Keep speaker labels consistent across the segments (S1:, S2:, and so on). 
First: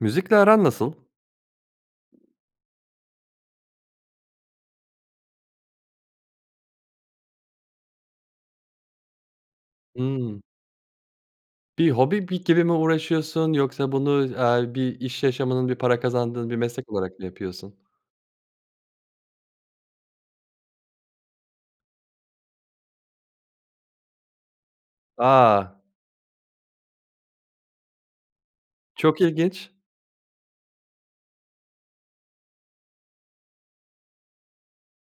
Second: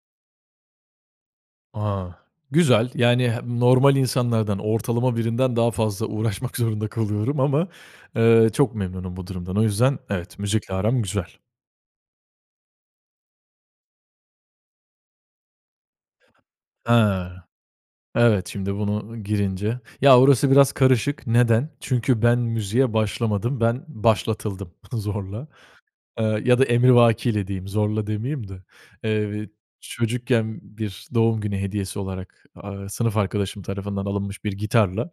S1: Müzikle aran nasıl?
S2: A! Güzel. Yani he normal insanlardan, ortalama birinden daha fazla uğraşmak zorunda kalıyorum ama, eee, çok memnunum bu durumdan. O yüzden evet,
S1: Hımm.
S2: müzikle aram güzel.
S1: Bir hobi bi gibi mi uğraşıyorsun yoksa bunu, aaa, bir iş yaşamının bir para kazandığın bir meslek olarak mı
S2: Ha!
S1: yapıyorsun?
S2: Evet. Şimdi bunu girince. Ya, orası biraz karışık. Neden? Çünkü ben müziğe başlamadım, ben başlatıldım zorla.
S1: A!
S2: Iıı ya da emrivakiyle, diyeyim; zorla, demeyeyim de.
S1: Çok
S2: Eee,
S1: ilginç.
S2: çocukken bir doğum günü hediyesi olarak, aaa, sınıf arkadaşım tarafından alınmış bir gitarla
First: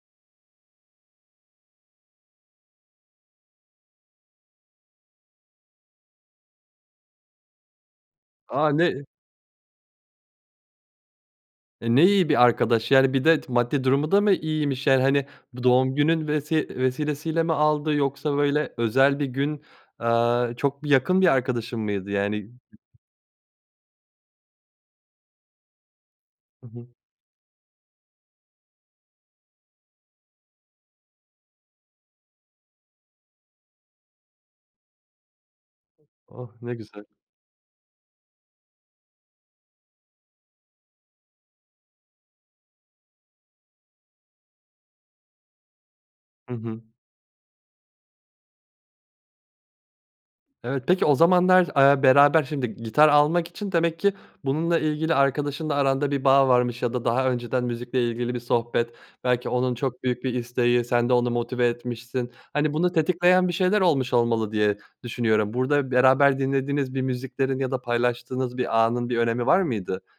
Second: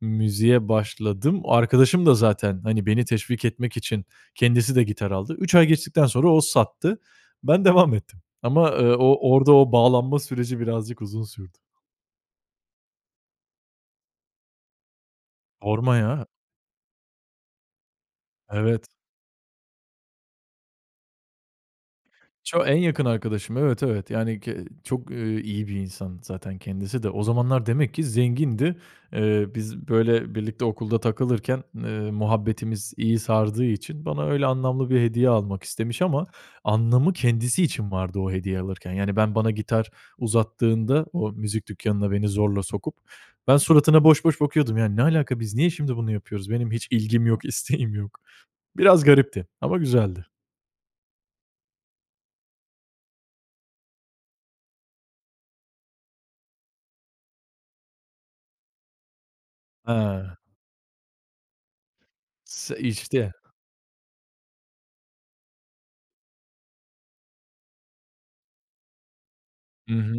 S2: müziğe başladım. Arkadaşım da zaten, hani, beni teşvik etmek için kendisi de gitar aldı. 3 ay geçtikten sonra o sattı. Ben devam ettim
S1: A!
S2: ama, ııı,
S1: Ne
S2: o orda o bağlanma süreci birazcık uzun sürdü.
S1: E, ne iyi bir arkadaş! Yani bir de t maddi durumu da mı iyiymiş? Yani hani bu doğum
S2: Sorma
S1: günün
S2: ya.
S1: vesi vesilesiyle mi aldı? Yoksa böyle
S2: Evet.
S1: özel bir gün, aaa, çok bir yakın bir arkadaşın mıydı yani?
S2: Ço en yakın arkadaşım. Evet, evet. Yani ki çok, ııı, iyi bir insan zaten
S1: Hı hı.
S2: kendisi de. O zamanlar demek ki zengindi. Iıı, biz, böyle, birlikte okulda takılırken, ııı, muhabbetimiz iyi sardığı için bana öyle anlamlı bir hediye almak istemiş ama
S1: Oh! Ne güzel.
S2: anlamı kendisi için vardı o hediye alırken. Yani ben bana gitar uzattığında o müzik dükkânına beni zorla sokup, ben suratına boş boş bakıyordum. Yani "Ne alaka? Biz niye şimdi bunu yapıyoruz?
S1: Hı
S2: Benim
S1: hı.
S2: hiç ilgim yok, isteğim yok." Biraz garipti ama güzeldi.
S1: Evet. Peki o zamanlar, aaa, beraber şimdi gitar almak için demek ki bununla ilgili arkadaşınla aranda bir bağ varmış ya da daha önceden müzikle ilgili bir sohbet belki onun çok büyük
S2: He!
S1: bir isteği sen de onu motive etmişsin.
S2: S
S1: Hani bunu
S2: işte.
S1: tetikleyen bir şeyler olmuş olmalı diye düşünüyorum burda beraber dinlediğiniz bir müziklerin ya da paylaştığınız bir anın bir önemi var
S2: Hı
S1: mıydı?
S2: hı.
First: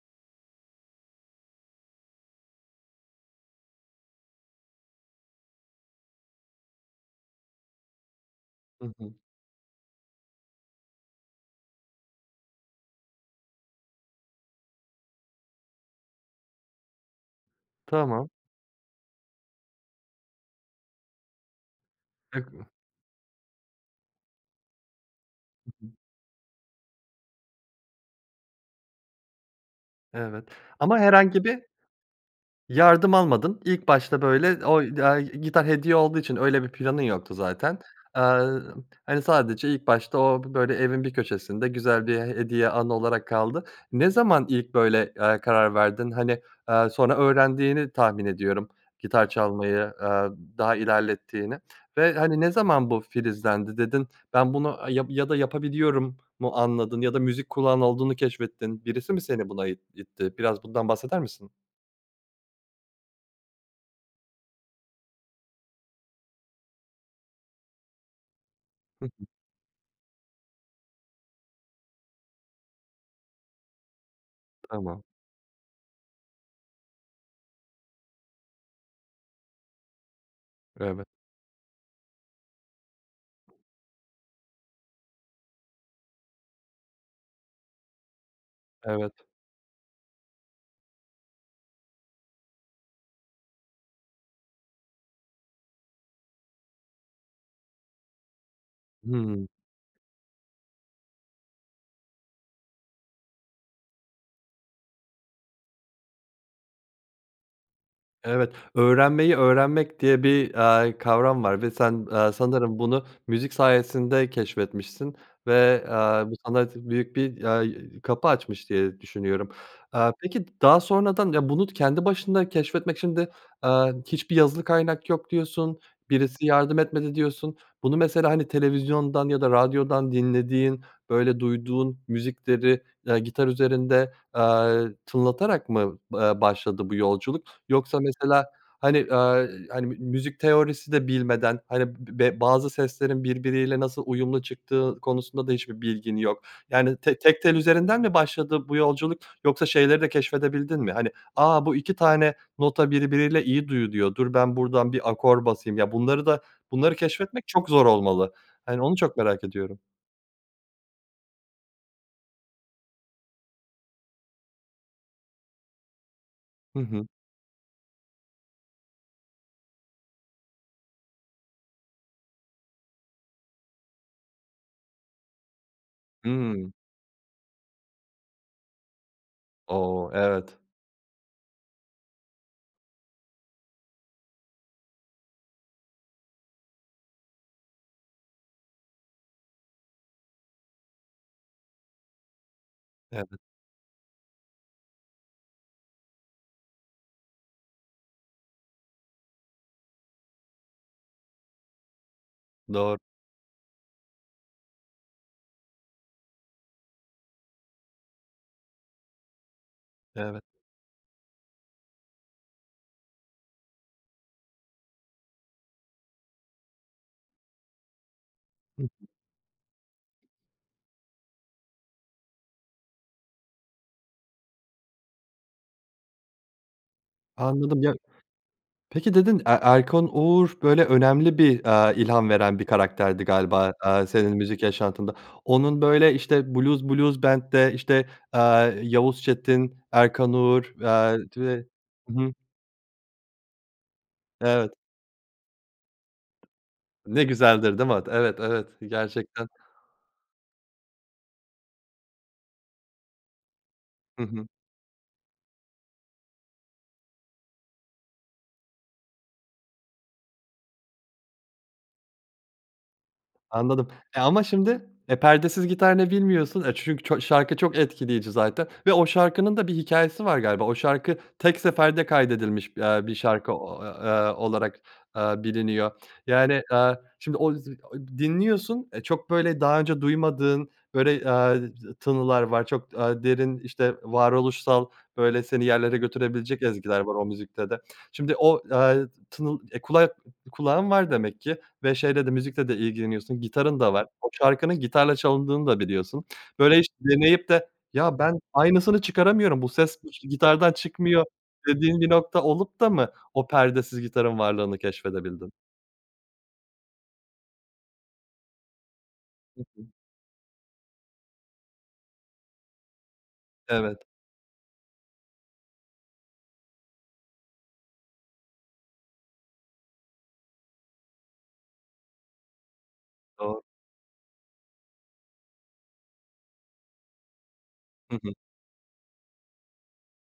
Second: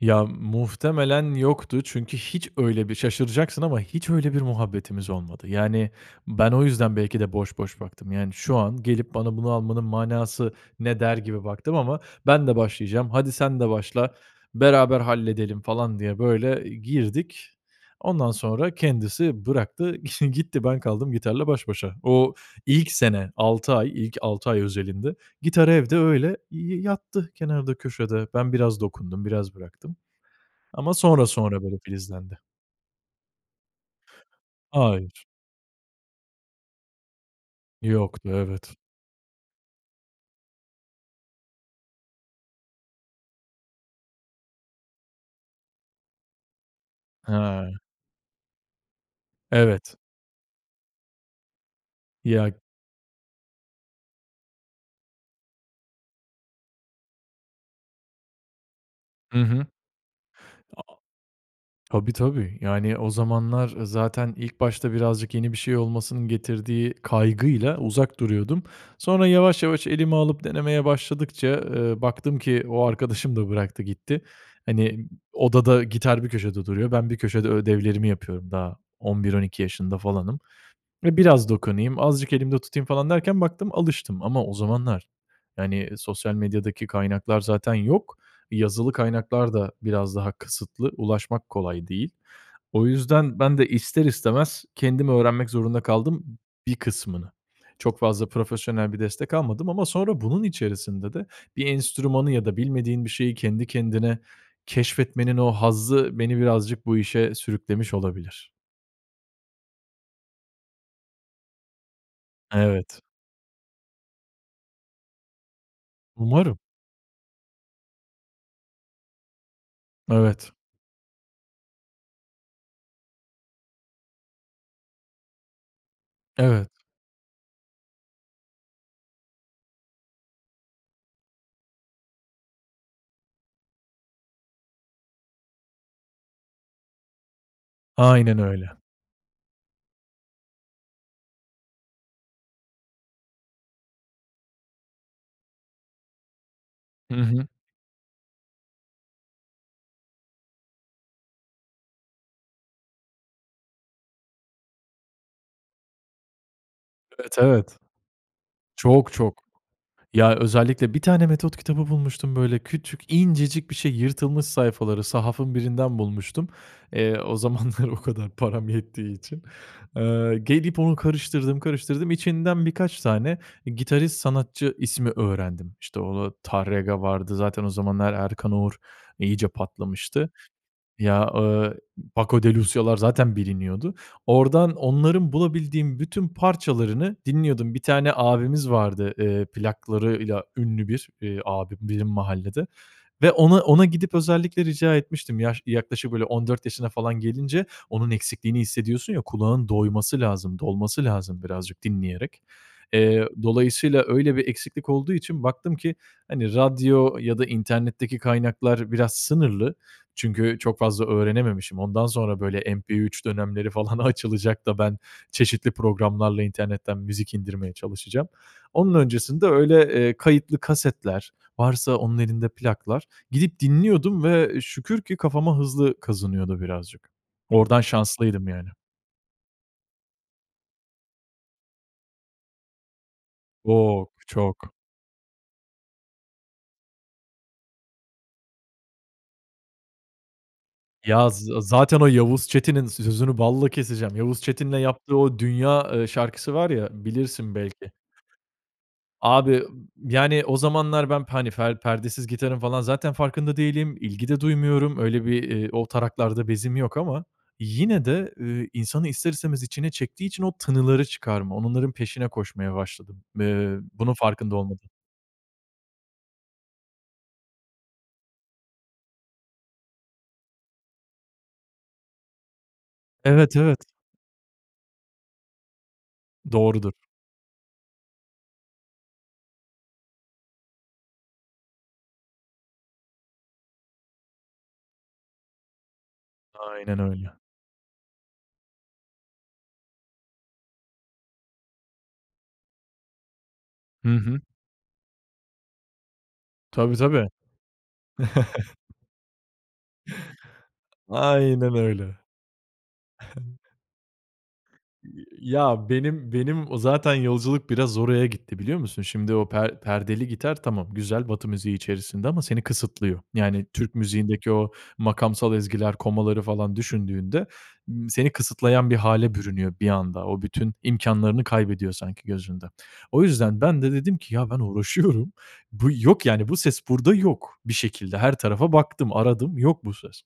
S2: Ya, muhtemelen yoktu çünkü hiç öyle bir şaşıracaksın ama hiç öyle bir muhabbetimiz olmadı. Yani ben o yüzden belki de boş boş baktım. Yani, "Şu an
S1: Hı hı.
S2: gelip bana bunu almanın manası ne?" der gibi baktım ama "Ben de başlayacağım, hadi sen de başla, beraber halledelim." falan diye böyle girdik.
S1: Tamam.
S2: Ondan sonra kendisi bıraktı, gitti ben kaldım gitarla baş başa. O
S1: [unintelligible]
S2: ilk sene, 6 ay, ilk 6 ay özelinde gitar
S1: Hı hı.
S2: evde öyle y yattı kenarda, köşede. Ben biraz dokundum, biraz bıraktım
S1: Evet
S2: ama
S1: ama
S2: sonra
S1: herhangi bir
S2: sonra böyle filizlendi.
S1: yardım almadın. İlk başta böyle oy ya
S2: Hayır.
S1: gitar hediye olduğu için öyle bir planın yoktu zaten.
S2: Yoktu,
S1: Aaa,
S2: evet.
S1: hani sadece ilk başta o b böyle evin bir köşesinde güzel bir he hediye, anı olarak kaldı. Ne zaman ilk böyle, aaa, karar verdin? Hani, aaa, sonra
S2: Ha.
S1: öğrendiğini tahmin ediyorum gitar çalmayı,
S2: Evet.
S1: aaa, daha ilerlettiğini ve hani
S2: Ya
S1: ne zaman bu filizlendi dedin? Ben bunu, eee, yap ya da "Yapabiliyorum." mu anladın ya da müzik kulağın olduğunu keşfettin. Birisi mi
S2: Hı
S1: seni
S2: hı.
S1: buna it
S2: [unintelligible]
S1: itti? Biraz bundan bahseder misin?
S2: Tabii tabii. Yani o zamanlar zaten ilk başta birazcık yeni bir şey olmasının getirdiği kaygıyla uzak duruyordum.
S1: Hı hı.
S2: Sonra yavaş yavaş elime alıp denemeye başladıkça, ııı, baktım ki o arkadaşım da bıraktı, gitti.
S1: Tamam.
S2: Hani, odada gitar bir köşede duruyor. Ben bir köşede ödevlerimi yapıyorum daha 11-12 yaşında falanım
S1: Evet.
S2: ve biraz dokunayım, azıcık elimde tutayım falan derken baktım alıştım ama o zamanlar yani sosyal medyadaki kaynaklar zaten yok. Yazılı
S1: Evet.
S2: kaynaklar da biraz daha kısıtlı, ulaşmak kolay değil. O yüzden ben de ister istemez kendim öğrenmek zorunda kaldım bir kısmını. Çok fazla profesyonel bir destek
S1: Hımm.
S2: almadım ama sonra bunun içerisinde de bir enstrümanı ya da bilmediğin bir şeyi kendi kendine keşfetmenin o hazzı beni birazcık bu işe sürüklemiş olabilir.
S1: Evet, "öğrenmeyi öğrenmek" diye bir, aaa, kavram var ve sen, aaa, sanırım
S2: Evet.
S1: bunu müzik sayesinde keşfetmişsin ve, aaa, bu
S2: Umarım.
S1: sana t büyük bir, aaa, y kapı açmış diye düşünüyorum. Aaa, peki d
S2: Evet.
S1: daha sonradan ya bunu kendi başına keşfetmek şimdi, aaa, hiçbir yazılı kaynak yok, diyorsun. Birisi
S2: Evet.
S1: yardım etmedi, diyorsun. Bunu mesela hani televizyondan ya da radyodan dinlediğin, böyle, duyduğun müzikleri, ııı, gitar üzerinde, aaa, tınlatarak mı, aaa, başladı bu yolculuk yoksa
S2: Aynen
S1: mesela
S2: öyle.
S1: hani, aaa, hani m müzik teorisi de bilmeden hani be bazı seslerin birbiriyle nasıl uyumlu çıktığı konusunda da hiçbir bilgin yok yani
S2: Hı
S1: te tek
S2: hı.
S1: tel üzerinden mi başladı bu yolculuk yoksa şeyleri de keşfedebildin mi? Hani "A! Bu 2 tane nota birbiriyle iyi duyuluyor. Dur, ben burdan bir akor basayım." Ya, bunları da bunları
S2: Evet,
S1: keşfetmek çok
S2: evet.
S1: zor olmalı. Hani onu
S2: Çok,
S1: çok
S2: çok.
S1: merak ediyorum.
S2: Ya, özellikle bir tane metot kitabı bulmuştum böyle küçük, incecik bir şey yırtılmış sayfaları, sahafın birinden bulmuştum,
S1: Hı hı.
S2: eee, o zamanlar o kadar param yettiği için. Aaa, gelip onu karıştırdım, karıştırdım içinden birkaç tane gitarist sanatçı ismi öğrendim. İşte, o
S1: Hımm.
S2: Tárrega vardı. Zaten o zamanlar Erkan Oğur iyice
S1: O!
S2: patlamıştı.
S1: Evet.
S2: Ya, ııı, Paco de Lucía´lar zaten biliniyordu. Ordan, onların bulabildiğim bütün parçalarını dinliyordum. Bir tane abimiz vardı, ııı, plaklarıyla ünlü bir, ııı, abim benim mahallede ve
S1: Evet.
S2: ona ona gidip özellikle rica etmiştim yaş yaklaşık böyle 14 yaşına falan gelince. Onun eksikliğini hissediyorsun ya. Kulağın doyması lazım, dolması lazım birazcık dinleyerek.
S1: Doğru.
S2: Eee, dolayısıyla öyle bir eksiklik olduğu için baktım ki hani radyo ya da internetteki kaynaklar biraz sınırlı.
S1: Evet.
S2: Çünkü çok fazla öğrenememişim. Ondan sonra böyle MP3 dönemleri falan açılacak da ben çeşitli programlarla internetten müzik indirmeye çalışacağım.
S1: Hı
S2: Onun
S1: hı.
S2: öncesinde öyle, ııı, kayıtlı kasetler, varsa onun elinde plaklar. Gidip dinliyordum ve şükür ki kafama hızlı kazınıyordu birazcık. Ordan
S1: Anladım ya.
S2: şanslıydım yani.
S1: Peki dedin E Erkan Oğur böyle önemli bir, aaa, ilham veren bir karakterdi galiba, aaa,
S2: Çok,
S1: senin müzik
S2: Çok.
S1: yaşantında. Onun böyle işte, Blues Blues Band'de, işte, aaa, Yavuz Çetin, Erkan Oğur. Aaa
S2: Ya z
S1: ve
S2: zaten o
S1: hı hı
S2: Yavuz Çetin'in, sözünü balla keseceğim, Yavuz
S1: Evet.
S2: Çetin'le yaptığı o, 'Dünya', ııı, şarkısı var ya,
S1: Ne
S2: bilirsin
S1: güzeldir, değil
S2: belki
S1: mi? Evet, evet. Gerçekten.
S2: Abi, yani o zamanlar ben p hani fer perdesiz gitarın falan zaten farkında değilim,
S1: Hı
S2: ilgi de
S1: hı.
S2: duymuyorum. Öyle bir, ııı, o taraklarda bezim yok ama yine de, ııı, insanı ister istemez içine çektiği için o tınıları çıkarma, onların peşine koşmaya başladım. Iıı,
S1: Anladım,
S2: bunun
S1: eee, ama
S2: farkında
S1: şimdi,
S2: olmadan.
S1: eee, perdesiz gitar ne bilmiyorsun, eee, çünkü ço şarkı çok etkileyici zaten ve o şarkının da bir hikâyesi var galiba. O şarkı tek seferde kaydedilmiş, aaa, bir şarkı
S2: Evet,
S1: o
S2: evet.
S1: ı aaa olarak, aaa, biliniyor. Yani,
S2: Doğrudur.
S1: aaa, şimdi o z o dinliyorsun, eee, çok böyle daha önce duymadığın böyle, aaa, t tınılar var. Çok, aaa, derin işte varoluşsal, böyle seni yerlere götürebilecek
S2: Aynen
S1: ezgiler var o
S2: öyle.
S1: müzikte de. Şimdi o, eee, tınıl, eee, kulak kulağın var demek ki ve şeyle de, müzikle de ilgileniyorsun, gitarın da var.
S2: Hı
S1: O
S2: hı.
S1: şarkının gitarla çalındığını da biliyorsun. Böyle hiç
S2: Tabii tabii.
S1: deneyip de ya ben aynısını çıkaramıyorum bu ses ş gitardan çıkmıyor
S2: Aynen
S1: dediğin bir
S2: öyle.
S1: nokta olup da mı o perdesiz gitarın varlığını
S2: Y
S1: keşfedebildin?
S2: ya benim benim o zaten yolculuk biraz oraya gitti, biliyor musun? Şimdi o
S1: Hı
S2: per
S1: hı.
S2: perdeli gitar tamam, güzel, Batı müziği içerisinde ama seni kısıtlıyor. Yani Türk
S1: Evet.
S2: müziğindeki o makamsal ezgiler, komaları falan düşündüğünde, ımm, seni kısıtlayan bir hâle bürünüyor bir anda. O bütün imkânlarını kaybediyor sanki gözünde. O
S1: Doğr
S2: yüzden ben de dedim ki ya, ben uğraşıyorum. Bu yok, yani, bu ses burda yok. Bir
S1: Hı
S2: şekilde
S1: hı.
S2: her tarafa baktım, aradım. Yok bu ses.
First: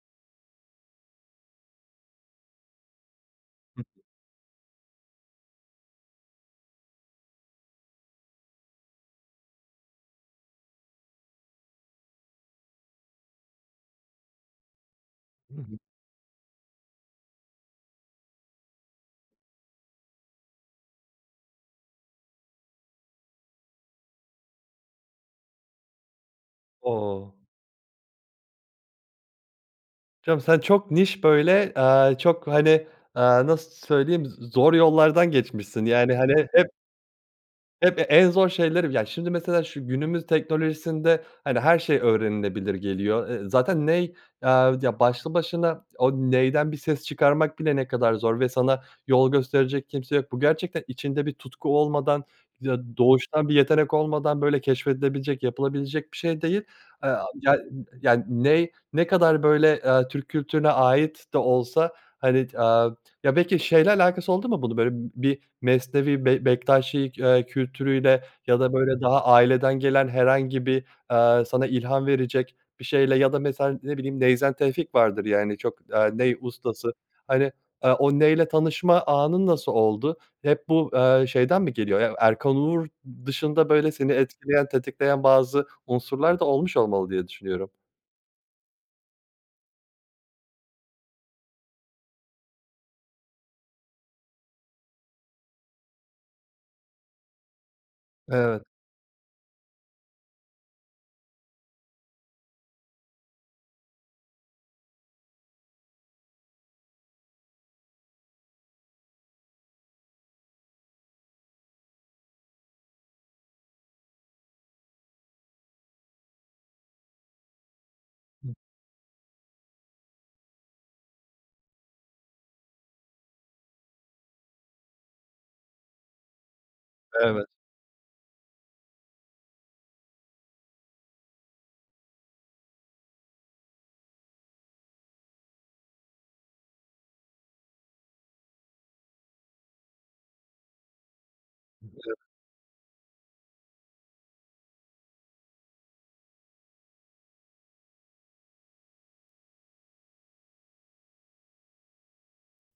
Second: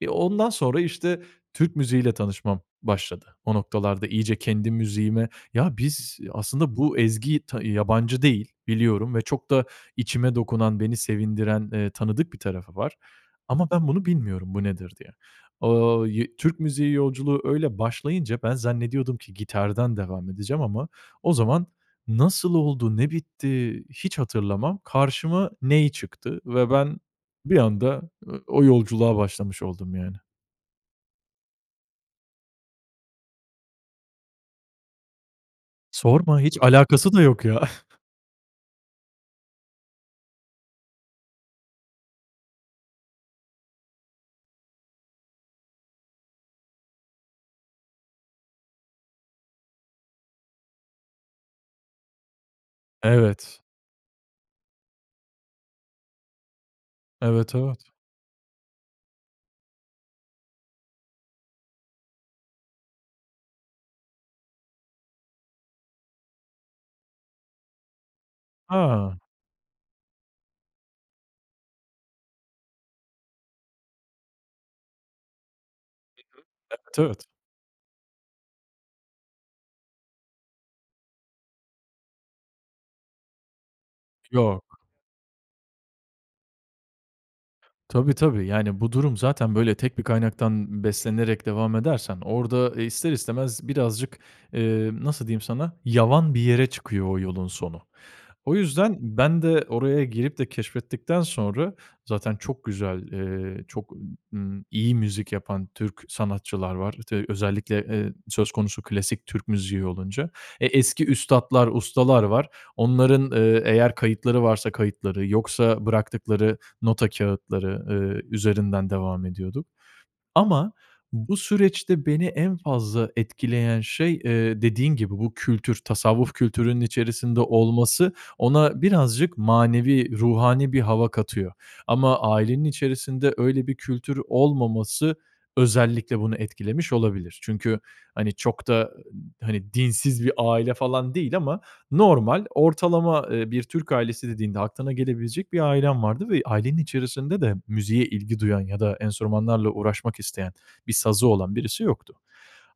S2: Eee, ondan sonra işte Türk müziği ile tanışmam başladı o
S1: Hı hı.
S2: noktalarda. İyice kendi müziğime "Ya, biz aslında bu ezgiyi t yabancı değil, biliyorum ve çok da içime dokunan, beni sevindiren, ııı, tanıdık bir tarafı var ama ben bunu bilmiyorum, bu nedir diye."
S1: Hı hı.
S2: Aaa, yı Türk müziği yolculuğu öyle başlayınca ben zannediyordum ki gitardan devam edeceğim ama o zaman nasıl oldu, ne bitti, hiç hatırlamam. Karşıma ney çıktı ve ben
S1: O!
S2: bir anda, ııı, o yolculuğa başlamış oldum yani.
S1: Canım sen çok niş böyle, aaa, çok hani, aaa, nasıl söyleyeyim z zor yollardan geçmişsin. Yani
S2: Sorma,
S1: hani
S2: hiç
S1: hep
S2: alakası da yok ya.
S1: hep e en zor şeyleri. Ya şimdi mesela şu günümüz teknolojisinde hani her şey öğrenilebilir geliyor. Iıı, zaten ney, aaa, ya başlı başına o neyden bir ses çıkarmak bile ne kadar zor ve sana yol gösterecek kimse yok. Bu gerçekten içinde bir tutku olmadan, ya doğuştan bir
S2: Evet.
S1: yetenek olmadan böyle keşfedilebilecek yapılabilecek bir şey değil. Aaa,
S2: Evet,
S1: yan
S2: evet.
S1: yani ney ne kadar böyle, aaa, Türk kültürüne ait de olsa hani, eee, ya belki şeyle alakası oldu mu bunun? Böyle b bir Mesnevi Bek Bektaşi, ııı, kültürüyle ya da böyle
S2: Ha.
S1: daha aileden gelen herhangi bir, aaa, sana ilham verecek bir şeyle ya da mesela ne bileyim Neyzen Tevfik vardır yani çok, aaa,
S2: Hı hı.
S1: ney ustası.
S2: Evet, evet.
S1: Hani, aaa, o neyle tanışma anın nasıl oldu? Hep bu, aaa, şeyden mi geliyor? Ya Erkan Oğur dışında böyle seni
S2: Yok.
S1: etkileyen, tetikleyen bazı unsurlar da olmuş olmalı diye düşünüyorum.
S2: Tabii tabii. Yani bu durum zaten böyle tek bir kaynaktan beslenerek devam edersen orda ister istemez birazcık, eee, nasıl diyeyim sana, yavan bir yere çıkıyor o yolun sonu. O
S1: Evet.
S2: yüzden ben de oraya girip de keşfettikten sonra zaten çok güzel, ııı, çok, ımm, iyi müzik yapan Türk sanatçılar var, işte, özellikle, ııı, söz konusu klasik Türk müziği olunca. Eee, e eski üstatlar, ustalar var. Onların, ııı, eğer kayıtları varsa kayıtları, yoksa bıraktıkları nota kâğıtları, ııı,
S1: Hıh.
S2: üzerinden devam ediyorduk. Ama bu süreçte beni en fazla etkileyen şey, ııı, dediğin gibi bu kültür, tasavvuf kültürünün içerisinde
S1: Evet.
S2: olması ona birazcık manevi, ruhani bir hava katıyor. Ama ailenin içerisinde öyle bir kültür olmaması özellikle bunu etkilemiş olabilir. Çünkü, hani, çok da hani dinsiz bir aile falan değil ama
S1: [unintelligible]
S2: normal, ortalama, ııı, bir Türk ailesi dediğinde aklına gelebilecek bir ailem vardı ve ailenin içerisinde de müziğe ilgi duyan ya da enstrümanlarla uğraşmak isteyen, bir sazı olan birisi yoktu.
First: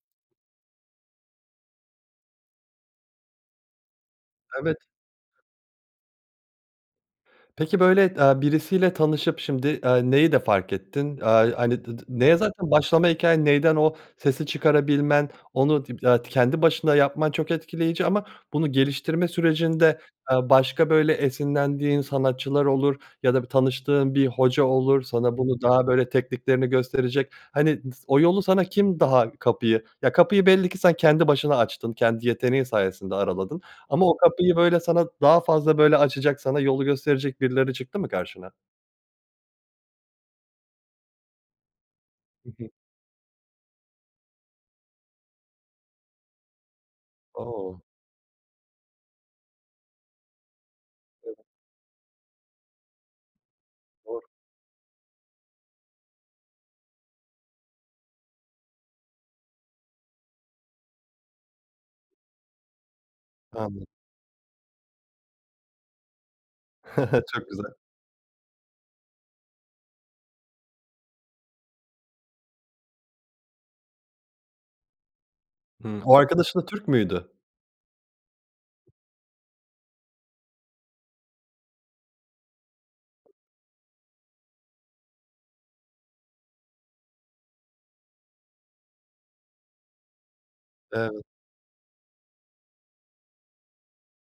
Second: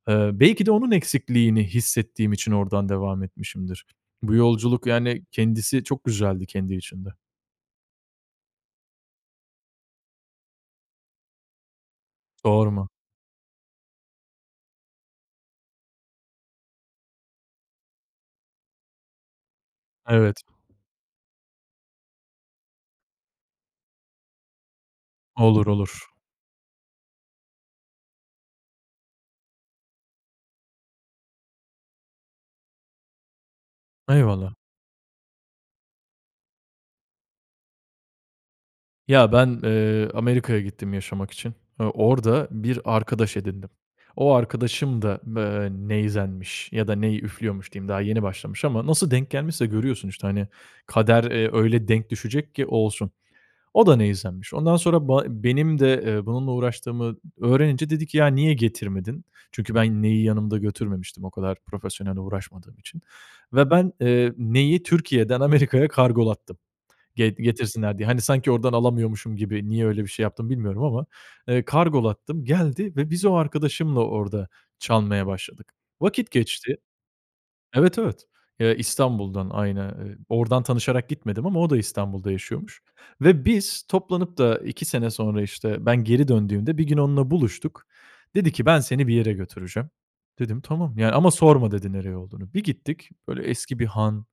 S2: Iıı, belki de onun eksikliğini hissettiğim için ordan devam etmişimdir. Bu
S1: Evet.
S2: yolculuk, yani kendisi çok güzeldi kendi içinde.
S1: Peki böyle, aaa, birisiyle tanışıp şimdi, aaa, neyi de fark ettin? Aaa, hani d d neye zaten
S2: Sorma.
S1: başlama hikâyen, neyden o sesi çıkarabilmen, onu diple eee kendi başında yapman çok etkileyici ama bunu geliştirme sürecinde,
S2: Evet.
S1: aaa, başka böyle esinlendiğin sanatçılar olur ya da tanıştığın bir hoca olur, sana bunu
S2: Olur,
S1: daha
S2: olur.
S1: böyle tekniklerini gösterecek hani s o yolu sana kim daha kapıyı, ya kapıyı belli ki sen kendi başına açtın. Kendi yeteneğin sayesinde araladın ama o kapıyı
S2: Eyvallah.
S1: böyle sana daha fazla böyle açacak, sana yolu gösterecek birileri çıktı mı karşına?
S2: Ya ben, ııı, Amerika'ya gittim yaşamak için. Iıı, orda
S1: Hı hı.
S2: bir arkadaş edindim. O arkadaşım da, ııı, neyzenmiş ya da ney üflüyormuş,
S1: O!
S2: diyeyim, daha yeni başlamış ama nasıl denk gelmişse... Görüyorsun işte. Hani kader,
S1: [unintelligible]
S2: ııı, öyle denk düşecek ki olsun. O da
S1: Doğru.
S2: neyzenmiş. Ondan sonra ba benim de, ııı, bununla uğraştığımı öğrenince dedi ki: "Ya, niye getirmedin?" Çünkü ben neyi yanımda götürmemiştim o kadar profesyonel uğraşmadığım için ve
S1: Anlad
S2: ben, ııı, neyi Türkiye'den Amerika'ya kargolattım ge
S1: Çok güzel.
S2: getirsinler diye. Hani sanki ordan alamıyormuşum gibi. Niye öyle bir şey yaptım, bilmiyorum ama, ııı, kargolattım. Geldi ve biz o arkadaşımla orda çalmaya başladık.
S1: Hı o
S2: Vakit
S1: arkadaşın da
S2: geçti.
S1: Türk müydü?
S2: Evet, evet. Iıı, İstanbul'dan, aynı, eee, ordan tanışarak gitmedim ama o da İstanbul'da yaşıyormuş ve biz toplanıp da 2 sene sonra, işte, ben geri döndüğümde bir gün onunla buluştuk. Dedi ki: "Ben seni bir yere götüreceğim." Dedim tamam yani.
S1: Evet.
S2: Ama sorma, dedi, nereye olduğunu. Bir gittik, böyle eski bir han.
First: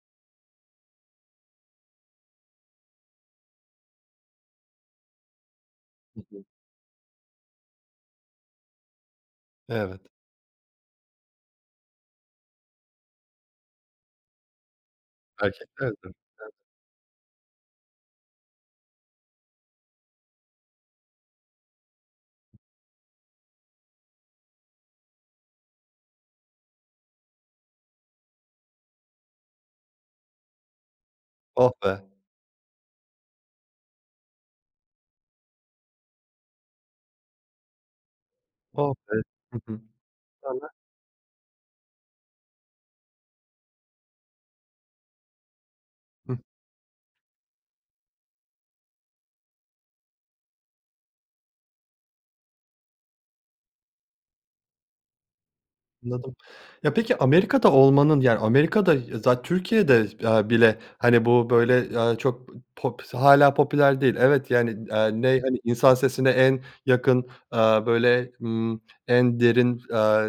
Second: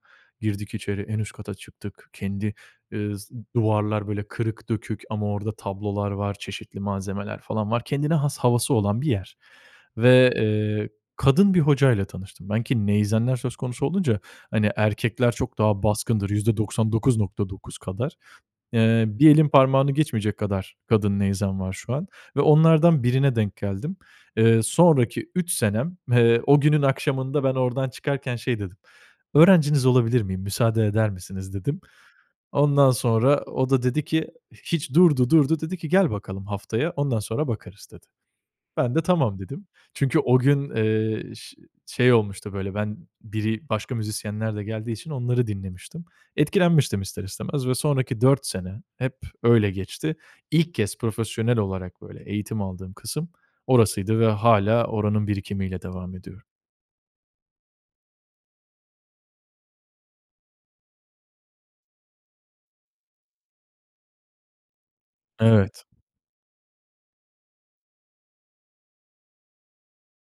S2: Girdik içeri, en üst kata çıktık. Kendi, ııı, s duvarlar böyle kırık, dökük ama orda tablolar
S1: Hı
S2: var,
S1: hı.
S2: çeşitli malzemeler falan var. Kendine has havası olan bir yer
S1: Evet.
S2: ve, ııı, kadın bir hocayla tanıştım ben. Ki neyzenler söz konusu olunca hani erkekler
S1: Fark
S2: çok daha
S1: etmezdin.
S2: baskındır,
S1: Evet.
S2: %99.9 kadar. Iıı, bir elin parmağını geçmeyecek kadar kadın neyzen var şu an ve onlardan birine denk geldim. Iıı, sonraki 3 senem, ııı, o günün akşamında ben ordan çıkarken şey dedim: "Öğrenciniz olabilir miyim, müsaade eder misiniz?"
S1: Oh
S2: dedim.
S1: be!
S2: Ondan sonra o da dedi ki hiç, durdu, durdu. Dedi ki: "Gel bakalım haftaya, ondan sonra bakarız" dedi.
S1: Oh
S2: Ben de
S1: be!
S2: tamam
S1: Hı
S2: dedim.
S1: hı.
S2: Çünkü o gün,
S1: Sonra?
S2: ııı, ş şey olmuştu böyle ben biri başka müzisyenler de geldiği için onları dinlemiştim.
S1: Hıh.
S2: Etkilenmiştim ister istemez ve sonraki 4 sene hep öyle geçti. İlk kez profesyonel olarak böyle eğitim aldığım kısım orasıydı ve hâlâ oranın birikimiyle devam
S1: Anladım.
S2: ediyorum.
S1: Ya peki Amerika'da olmanın yani Amerika'da ya zat Türkiye'de, aaa, bile hani bu böyle, aaa, çok, eee, pop hâlâ popüler değil. Evet yani, aaa, ney hani
S2: Evet.
S1: insan sesine en yakın, aaa, böyle, ımm, en derin, aaa,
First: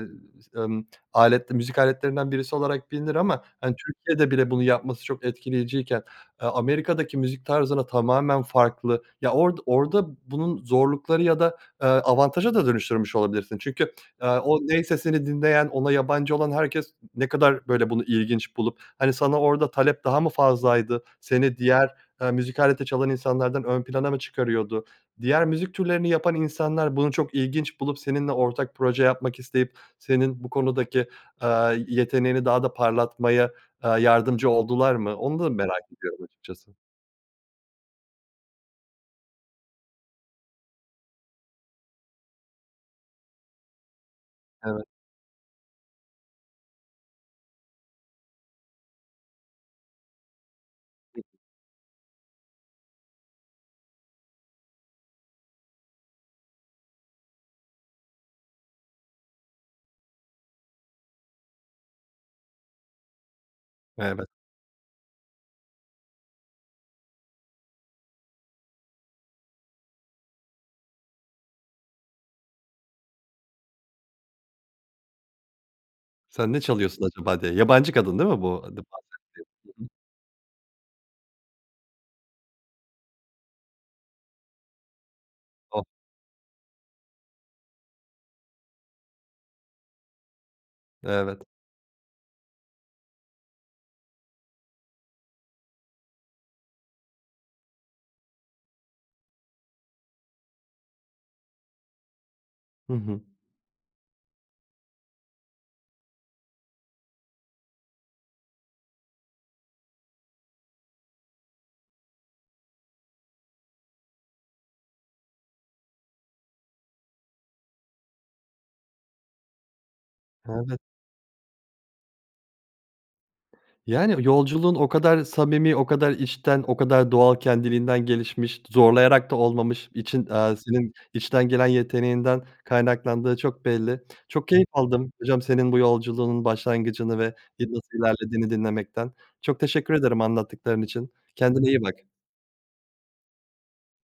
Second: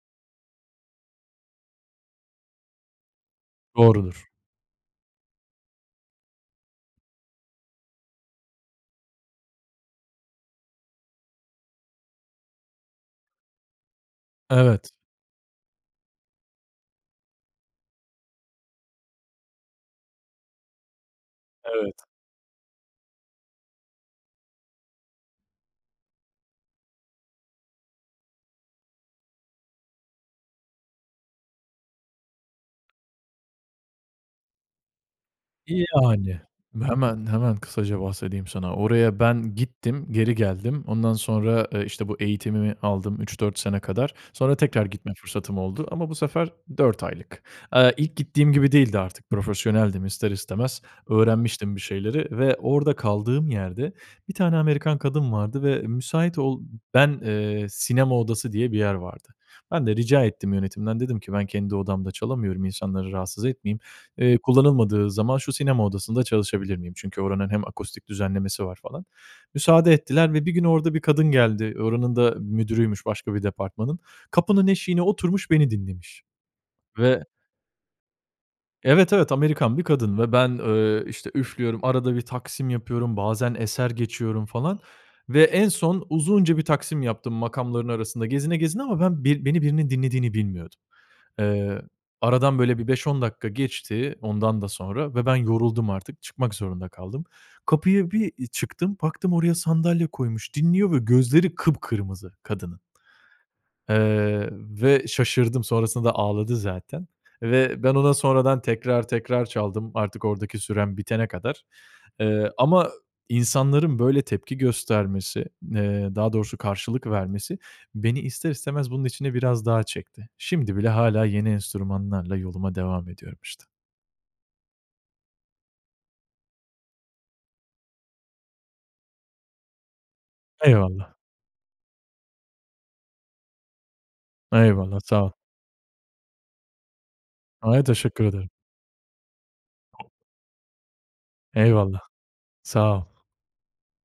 S1: ımm, aletli müzik aletlerinden birisi olarak bilinir ama hani
S2: Doğrudur.
S1: Türkiye'de bile bunu yapması çok etkileyiciyken A Amerika'daki müzik tarzına tamamen farklı, ya ord orda bunun zorlukları ya da, aaa, avantaja da dönüştürmüş olabilirsin. Çünkü, aaa, o ney
S2: Evet.
S1: sesini dinleyen, ona yabancı olan herkes ne kadar böyle bunu ilginç bulup hani sana orda talep daha mı fazlaydı? Seni diğer,
S2: Evet.
S1: aaa, müzik aleti çalan insanlardan ön plana mı çıkarıyordu? Diğer müzik türlerini yapan insanlar bunu çok ilginç bulup, seninle ortak proje yapmak isteyip, senin bu konudaki, aaa, yeteneğini daha da parlatmaya, aaa, yardımcı oldular mı? Onu da merak ediyorum
S2: Yani.
S1: açıkçası.
S2: Hemen, hemen kısaca bahsedeyim sana. Oraya ben gittim. Geri geldim. Ondan sonra, ııı, işte bu eğitimimi aldım 3-4 sene kadar. Sonra
S1: Evet.
S2: tekrar gitme fırsatım oldu ama bu sefer 4 aylık. Iıı, ilk gittiğim gibi değildi artık profesyoneldim ister istemez
S1: Hı hı.
S2: öğrenmiştim bir şeyleri ve orda kaldığım yerde 1 tane Amerikan kadın vardı ve müsait ol ben, ııı, sinema odası diye bir yer vardı. Ben de rica ettim yönetimden, dedim ki ben kendi odamda çalamıyorum insanları rahatsız etmeyeyim,
S1: Evet.
S2: ııı, kullanılmadığı zaman şu sinema odasında çalışabilir miyim? Çünkü oranın hem akustik düzenlemesi var falan. Müsaade ettiler ve bir gün orada bir kadın geldi oranın da müdürüymüş başka bir departmanın. Kapının eşiğine oturmuş beni dinlemiş
S1: Sen ne çalıyorsun
S2: ve
S1: acaba diye. Yabancı kadın, değil mi bu d bahsettiğin
S2: Evet, evet. Amerikan
S1: hı
S2: bir
S1: hı.
S2: kadın ve ben, eee, işte üflüyorum. Arada bir taksim yapıyorum. Bazen eser geçiyorum falan ve en
S1: Oh!
S2: son uzunca bir taksim yaptım makamların arasında gezine, gezine ama ben bir beni birinin dinlediğini bilmiyordum.
S1: Evet.
S2: Eee, aradan böyle bir 5-10 dakika geçti ondan da sonra ve ben yoruldum artık çıkmak zorunda kaldım. Kapıya bir çıktım baktım oraya sandalye koymuş dinliyor ve gözleri kıpkırmızı kadının.
S1: Hı hı.
S2: Eee, ve şaşırdım sonrasında ağladı zaten ve ben ona sonradan tekrar tekrar çaldım. Artık ordaki sürem bitene kadar. Iıı, ama insanların böyle tepki göstermesi, ııı, daha doğrusu karşılık vermesi beni ister istemez bunun içine biraz daha çekti. Şimdi
S1: Evet.
S2: bile hâlâ yeni enstrümanlarla yoluma devam ediyorum işte.
S1: Yani yolculuğun o kadar samimi, o kadar içten, o kadar doğal kendiliğinden gelişmiş, zorlayarak da olmamış. İçin eee senin
S2: Eyvallah.
S1: içten gelen yeteneğinden kaynaklandığı çok belli. Çok keyif
S2: Eyvallah,
S1: aldım
S2: sağ ol.
S1: hocam senin bu yolculuğunun başlangıcını ve, eee,
S2: Ay,
S1: nasıl
S2: teşekkür
S1: ilerlediğini
S2: ederim.
S1: dinlemekten. Çok teşekkür ederim anlattıkların için. Kendine iyi
S2: Eyvallah,
S1: bak.
S2: sağ ol.